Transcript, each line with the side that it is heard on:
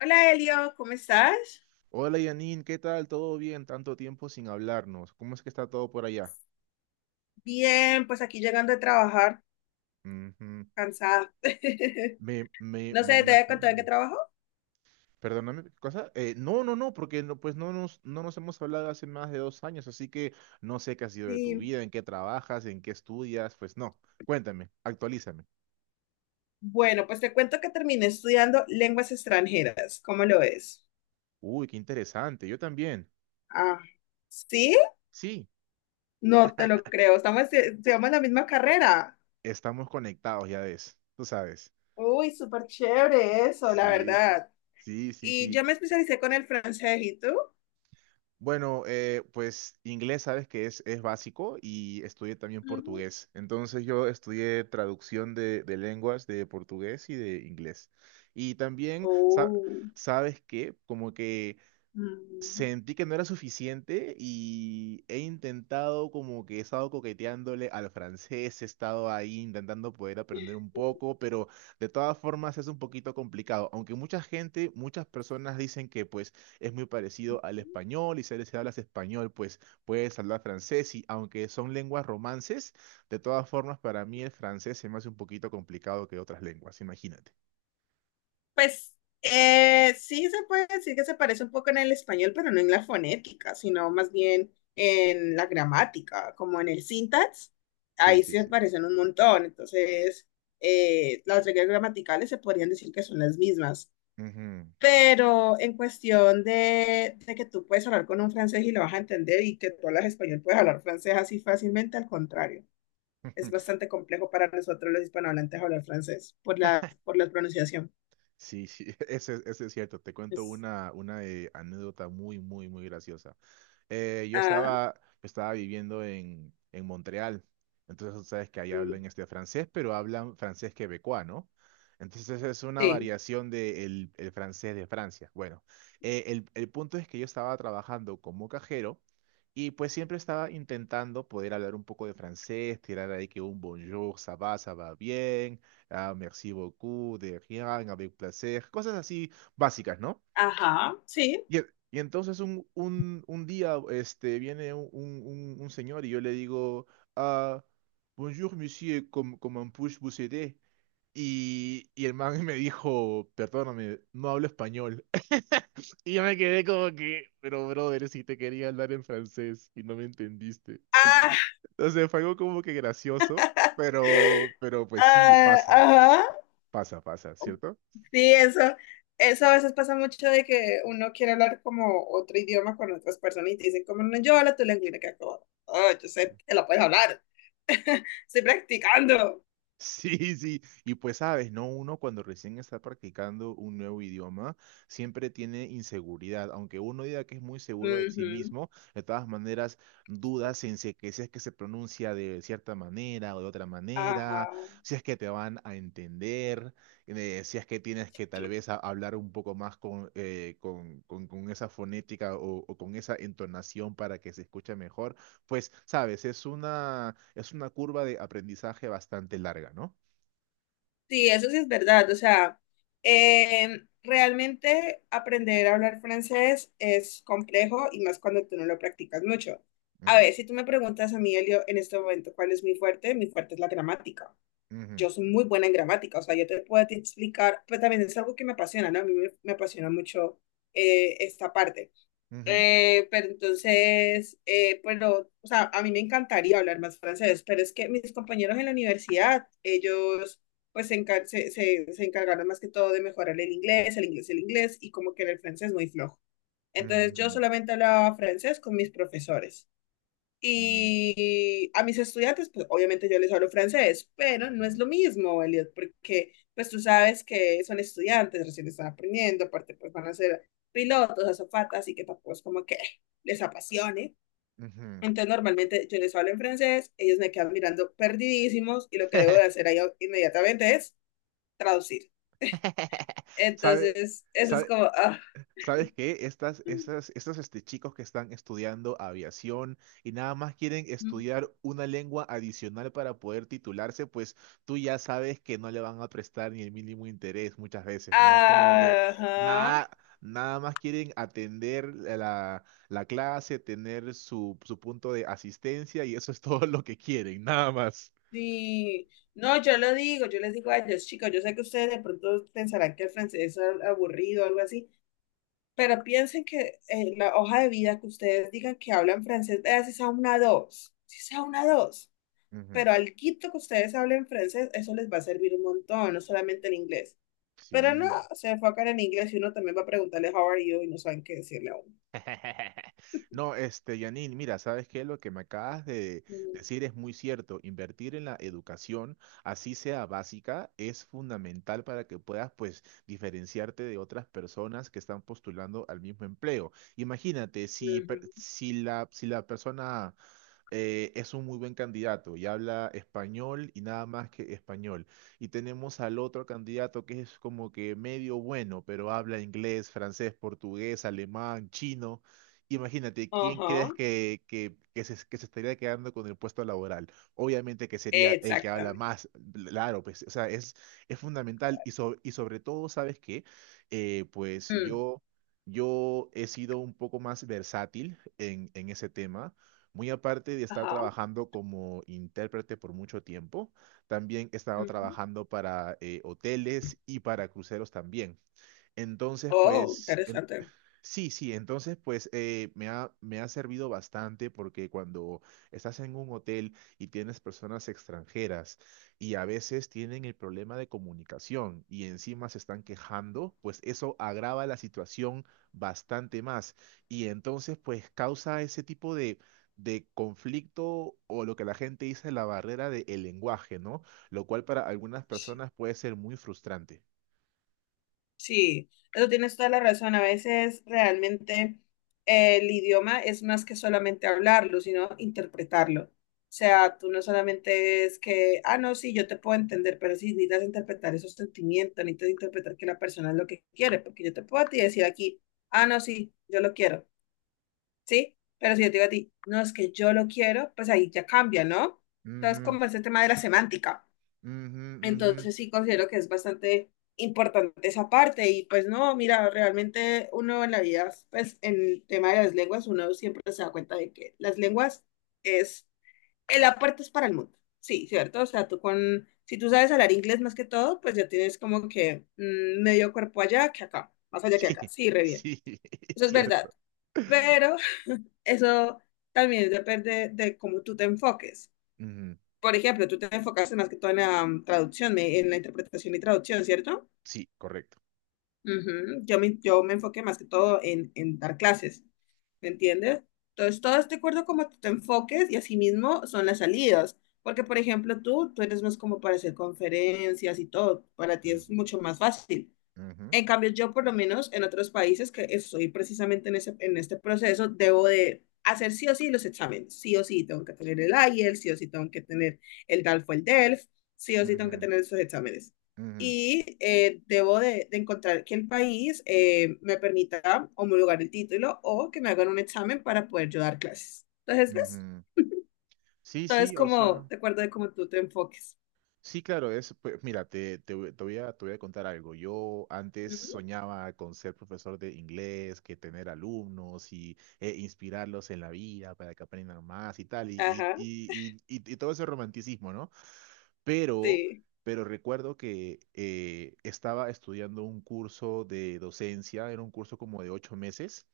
left: Hola Elio, ¿cómo estás?
right: Hola Janine, ¿qué tal? ¿Todo bien? Tanto tiempo sin hablarnos. ¿Cómo es que está todo por allá?
left: Bien, pues aquí llegando de trabajar,
right: Ujú.
left: cansada.
right: Me, me,
left: No
right: me
left: sé, ¿te voy a contar en qué
right: imagino.
left: trabajo?
right: Perdóname, ¿qué cosa? No, porque no, pues no nos hemos hablado hace más de 2 años, así que no sé qué ha sido de tu
left: Sí.
right: vida, en qué trabajas, en qué estudias, pues no. Cuéntame, actualízame.
left: Bueno, pues te cuento que terminé estudiando lenguas extranjeras. ¿Cómo lo ves?
right: Uy, qué interesante, yo también.
left: Ah, ¿sí?
right: Sí,
left: No te lo creo. Estamos, estudiamos la misma carrera.
right: estamos conectados, ya ves, tú sabes.
left: Uy, súper chévere eso, la
right: Sí, sí,
left: verdad.
right: sí, sí.
left: Y yo
right: Sí.
left: me especialicé con el francés, ¿y tú?
right: Bueno, pues inglés sabes que es básico y estudié también
left: Ujú.
right: portugués. Entonces yo estudié traducción de lenguas de portugués y de inglés. Y también,
left: Oh.
right: ¿sabes que como que
left: Mm.
right: sentí que no era suficiente y he intentado como que he estado coqueteándole al francés, he estado ahí intentando poder aprender un poco, pero de todas formas es un poquito complicado, aunque mucha gente, muchas personas dicen que pues es muy parecido al español y si les hablas español pues puedes hablar francés y aunque son lenguas romances, de todas formas para mí el francés se me hace un poquito complicado que otras lenguas, imagínate.
left: Pues sí se puede decir que se parece un poco en el español, pero no en la fonética, sino más bien en la gramática, como en el syntax.
right: Sí,
left: Ahí
right: sí,
left: sí se
right: sí.
left: parecen un montón. Entonces, las reglas gramaticales se podrían decir que son las mismas.
right: Ujú.
left: Pero en cuestión de que tú puedes hablar con un francés y lo vas a entender y que tú hablas español, puedes hablar francés así fácilmente, al contrario. Es bastante complejo para nosotros los hispanohablantes hablar francés por la pronunciación.
right: Sí, sí, ese es cierto. Te cuento
left: Es-
right: una anécdota muy, muy, muy graciosa. Yo
left: ah.
right: estaba viviendo en Montreal, entonces tú sabes que ahí
left: Mm,
right: hablan este francés, pero hablan francés quebecois, ¿no? Entonces es una
left: sí,
right: variación del francés de Francia. Bueno, el punto es que yo estaba trabajando como cajero y pues siempre estaba intentando poder hablar un poco de francés, tirar ahí que un bonjour, ça va bien, ah, merci beaucoup, de rien, avec placer, cosas así básicas, ¿no?
left: ajá, sí.
right: Y, y entonces un día este, viene un señor y yo le digo, ah, Bonjour, monsieur, comment puis vous aider? Y el man me dijo, perdóname, no hablo español. Y yo me quedé como que, pero brother, si te quería hablar en francés y no me entendiste.
left: Ah,
right: Entonces fue algo como que gracioso, pero pues sí,
left: ah,
right: pasa,
left: ajá.
right: pasa, pasa, ¿cierto?
left: Sí, eso a veces pasa mucho de que uno quiere hablar como otro idioma con otras personas y te dicen como no, yo hablo tu lengua y uno queda como, oh, yo sé que lo puedes hablar, estoy practicando.
right: Sí, sí, y pues sabes, ¿no? Uno cuando recién está practicando un nuevo idioma siempre tiene inseguridad, aunque uno diga que es muy seguro de sí
left: Ujú,
right: mismo, de todas maneras dudas en si, que si es que se pronuncia de cierta manera o de otra
left: ajá,
right: manera, si es que te van a entender, si es que tienes que tal
left: sí.
right: vez hablar un poco más con, con esa fonética o con esa entonación para que se escuche mejor pues, sabes, es una curva de aprendizaje bastante larga, ¿no?
left: Sí, eso sí es verdad. O sea, realmente aprender a hablar francés es complejo y más cuando tú no lo practicas mucho. A
right: Ujú,
left: ver, si tú me preguntas a mí, Elio, en este momento, ¿cuál es mi fuerte? Mi fuerte es la gramática.
right: ujú,
left: Yo soy muy buena en gramática, o sea, yo te puedo te explicar, pues también es algo que me apasiona, ¿no? A mí me, me apasiona mucho esta parte.
right: ujú,
left: Pero entonces, pero, o sea, a mí me encantaría hablar más francés, pero es que mis compañeros en la universidad, ellos pues se, se encargaron más que todo de mejorar el inglés, el inglés, el inglés, y como que era el francés muy flojo. Entonces yo
right: ujú,
left: solamente hablaba francés con mis profesores.
right: ujú,
left: Y a mis estudiantes, pues obviamente yo les hablo francés, pero no es
right: ujú,
left: lo mismo, Elliot, porque pues tú sabes que son estudiantes, recién están aprendiendo, aparte pues van a ser pilotos, azafatas, así que tampoco es como que les apasione.
right: ujú.
left: Entonces normalmente yo les hablo en francés, ellos me quedan mirando perdidísimos y lo que debo de hacer ahí inmediatamente es traducir.
right: ¿Sabe-
left: Entonces, eso es
right: sabe-
left: como ah.
right: ¿Sabes qué? Estos chicos que están estudiando aviación y nada más quieren estudiar una lengua adicional para poder titularse, pues tú ya sabes que no le van a prestar ni el mínimo interés muchas veces, ¿no? Como que
left: Ajá.
right: nada, nada más quieren atender la clase, tener su punto de asistencia y eso es todo lo que quieren, nada más.
left: Sí, no, yo lo digo, yo les digo a ellos, chicos, yo sé que ustedes de pronto pensarán que el francés es aburrido o algo así, pero piensen que la hoja de vida que ustedes digan que hablan francés, vea si sea una dos, si sea una dos,
right: Ujú.
left: pero al quito que ustedes hablen francés, eso les va a servir un montón, no solamente el inglés. Pero no,
right: Sí.
left: se enfocan en inglés y uno también va a preguntarle how are you y no saben qué decirle a uno.
right: No, Janine, mira, ¿sabes qué? Lo que me acabas de
left: Mm,
right: decir es muy cierto. Invertir en la educación, así sea básica, es fundamental para que puedas, pues, diferenciarte de otras personas que están postulando al mismo empleo. Imagínate, si,
left: ujú.
right: si la, si la persona es un muy buen candidato y habla español y nada más que español y tenemos al otro candidato que es como que medio bueno, pero habla inglés, francés, portugués, alemán, chino. Imagínate, ¿quién crees
left: Ajá,
right: que se estaría quedando con el puesto laboral? Obviamente que sería el que habla
left: exactamente.
right: más, claro, pues, o sea, es fundamental y, y sobre todo, ¿sabes qué? Pues
left: Mm,
right: yo he sido un poco más versátil en ese tema, muy aparte de estar
left: ajá.
right: trabajando como intérprete por mucho tiempo. También he estado
left: Ujú.
right: trabajando para hoteles y para cruceros también. Entonces,
left: Oh,
right: pues,
left: interesante.
right: sí, sí, entonces pues me ha servido bastante porque cuando estás en un hotel y tienes personas extranjeras y a veces tienen el problema de comunicación y encima se están quejando, pues eso agrava la situación bastante más y entonces pues causa ese tipo de conflicto o lo que la gente dice la barrera del lenguaje, ¿no? Lo cual para algunas personas puede ser muy frustrante.
left: Sí, eso tienes toda la razón. A veces realmente el idioma es más que solamente hablarlo, sino interpretarlo. O sea, tú no solamente es que, ah, no, sí, yo te puedo entender, pero sí necesitas interpretar esos sentimientos, necesitas interpretar que la persona es lo que quiere, porque yo te puedo a ti decir aquí, ah, no, sí, yo lo quiero, ¿sí? Pero si yo te digo a ti, no, es que yo lo quiero, pues ahí ya cambia, ¿no? Entonces, como ese tema de la semántica.
right: Ujú, ujú, ujú.
left: Entonces sí considero que es bastante importante esa parte y pues no, mira, realmente uno en la vida, pues en el tema de las lenguas, uno siempre se da cuenta de que las lenguas es el aporte es para el mundo, sí, ¿cierto? O sea, tú con, si tú sabes hablar inglés más que todo, pues ya tienes como que mm, medio cuerpo allá que acá, más allá que
right: Sí,
left: acá, sí, re bien,
right: sí, es
left: eso es verdad,
right: cierto.
left: pero eso también depende de cómo tú te enfoques.
right: Ujú.
left: Por ejemplo, tú te enfocaste más que todo en la mm, en la interpretación y traducción, ¿cierto?
right: Sí, correcto.
left: Ujú. Yo me enfoqué más que todo en dar clases, ¿me entiendes? Entonces, todo es de acuerdo a cómo tú te enfoques y asimismo son las salidas. Porque, por ejemplo, tú eres más como para hacer conferencias y todo, para ti es
right: Ujú,
left: mucho más fácil.
right: ujú,
left: En cambio, yo por lo menos en otros países que estoy precisamente en ese, en este proceso, debo de hacer sí o sí los exámenes. Sí o sí tengo que tener el IELTS, sí o sí tengo que tener el DALF o el DELF, sí o sí tengo que
right: ujú,
left: tener esos exámenes.
right: ujú,
left: Y debo de encontrar que el país me permita homologar el título o que me hagan un examen para poder yo dar clases. Entonces, ¿ves?
right: ujú. Sí,
left: Entonces,
right: sí, o sea,
left: como, de acuerdo de cómo tú te enfoques.
right: sí, claro, es, pues, mira, te voy a contar algo. Yo antes
left: Ujú.
right: soñaba con ser profesor de inglés, que tener alumnos y inspirarlos en la vida para que aprendan más y tal, y, y,
left: Ajá,
right: y, y, y- y todo ese romanticismo, ¿no? Pero,
left: sí.
right: pero recuerdo que estaba estudiando un curso de docencia, era un curso como de 8 meses.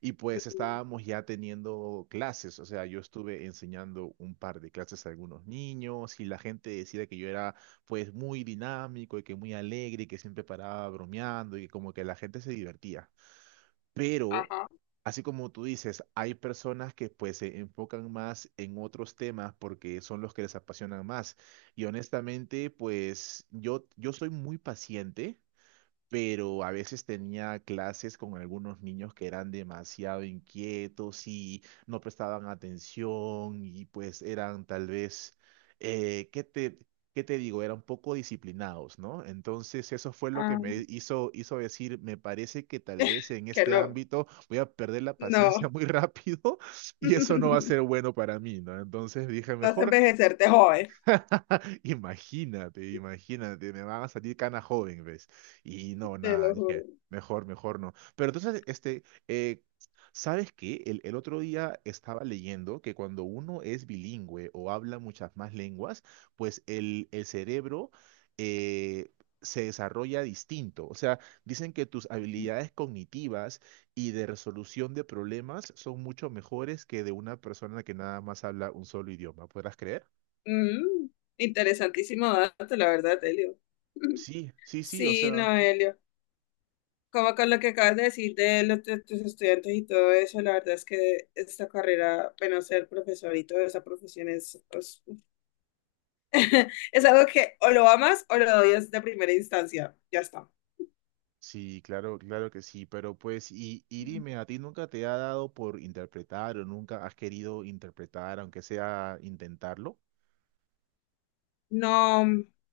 right: Y pues
left: Ujú.
right: estábamos ya teniendo clases, o sea, yo estuve enseñando un par de clases a algunos niños y la gente decía que yo era pues muy dinámico y que muy alegre y que siempre paraba bromeando y como que la gente se divertía. Pero,
left: Ajá.
right: así como tú dices, hay personas que pues se enfocan más en otros temas porque son los que les apasionan más. Y honestamente, pues yo soy muy paciente pero a veces tenía clases con algunos niños que eran demasiado inquietos y no prestaban atención y pues eran tal vez, eh, ¿qué te, qué te digo? Eran poco disciplinados, ¿no? Entonces eso fue lo que
left: Ah.
right: me hizo decir, me parece que tal vez en
left: Que
right: este
left: no.
right: ámbito voy a perder la paciencia
left: No,
right: muy rápido y eso no va a ser bueno para mí, ¿no? Entonces dije,
left: vas a
right: mejor.
left: envejecerte joven,
right: Imagínate, imagínate, me van a salir cana joven, ¿ves? Y no,
left: te
right: nada,
left: lo juro.
right: dije, mejor, mejor no. Pero entonces, eh, ¿sabes qué? El otro día estaba leyendo que cuando uno es bilingüe o habla muchas más lenguas, pues el cerebro eh, se desarrolla distinto. O sea, dicen que tus habilidades cognitivas y de resolución de problemas son mucho mejores que de una persona que nada más habla un solo idioma. ¿Podrás creer?
left: Mm, interesantísimo dato, la verdad, Helio.
right: Sí, sí, sí, o
left: Sí,
right: sea,
left: no, Helio. Como con lo que acabas de decir de los de tus estudiantes y todo eso, la verdad es que esta carrera, bueno, ser profesor y toda esa profesión es, es algo que o lo amas o lo odias de primera instancia. Ya está.
right: sí, claro, claro que sí, pero pues, y
left: Mm.
right: dime, ¿a ti nunca te ha dado por interpretar o nunca has querido interpretar, aunque sea intentarlo?
left: No,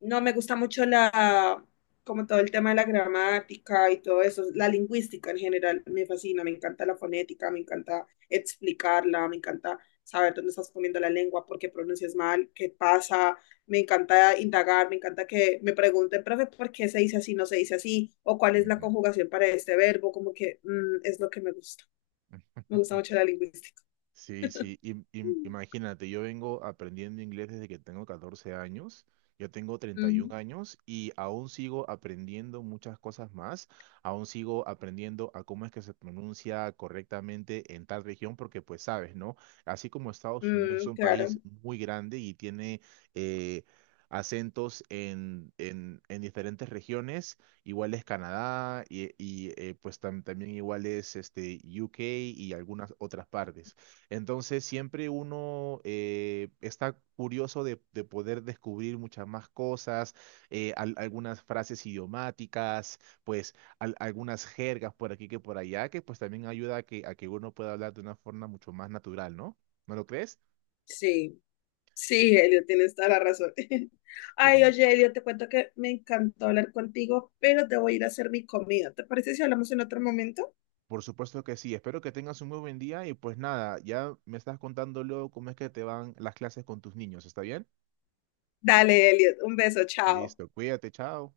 left: no me gusta mucho la, como todo el tema de la gramática y todo eso, la lingüística en general me fascina, me encanta la fonética, me encanta explicarla, me encanta saber dónde estás poniendo la lengua, por qué pronuncias mal, qué pasa, me encanta indagar, me encanta que me pregunten, profe, ¿por qué se dice así, no se dice así? O cuál es la
right: Ujú.
left: conjugación para este verbo, como que mm, es lo que me gusta mucho la lingüística.
right: Sí, sí,
left: Mm,
right: imagínate, yo vengo aprendiendo inglés desde que tengo 14 años, yo tengo 31 años y aún sigo aprendiendo muchas cosas más, aún sigo aprendiendo a cómo es que se pronuncia correctamente en tal región, porque pues sabes, ¿no? Así como
left: ujú,
right: Estados Unidos es
left: mm,
right: un
left: claro,
right: país muy grande y tiene eh, acentos en diferentes regiones, igual es Canadá y, pues también igual es UK y algunas otras partes. Entonces siempre uno está curioso de poder descubrir muchas más cosas, algunas frases idiomáticas, pues algunas jergas por aquí que por allá, que pues también ayuda a que uno pueda hablar de una forma mucho más natural, ¿no? ¿No lo crees?
left: sí. Sí, Elio, tienes toda la razón. Ay,
right: Definitivamente.
left: oye, Elio, te cuento que me encantó hablar contigo, pero te voy a ir a hacer mi comida. ¿Te parece si hablamos en otro momento?
right: Por supuesto que sí. Espero que tengas un muy buen día y pues nada, ya me estás contando luego cómo es que te van las clases con tus niños, ¿está bien?
left: Dale, Elio, un beso, chao.
right: Listo, cuídate, chao.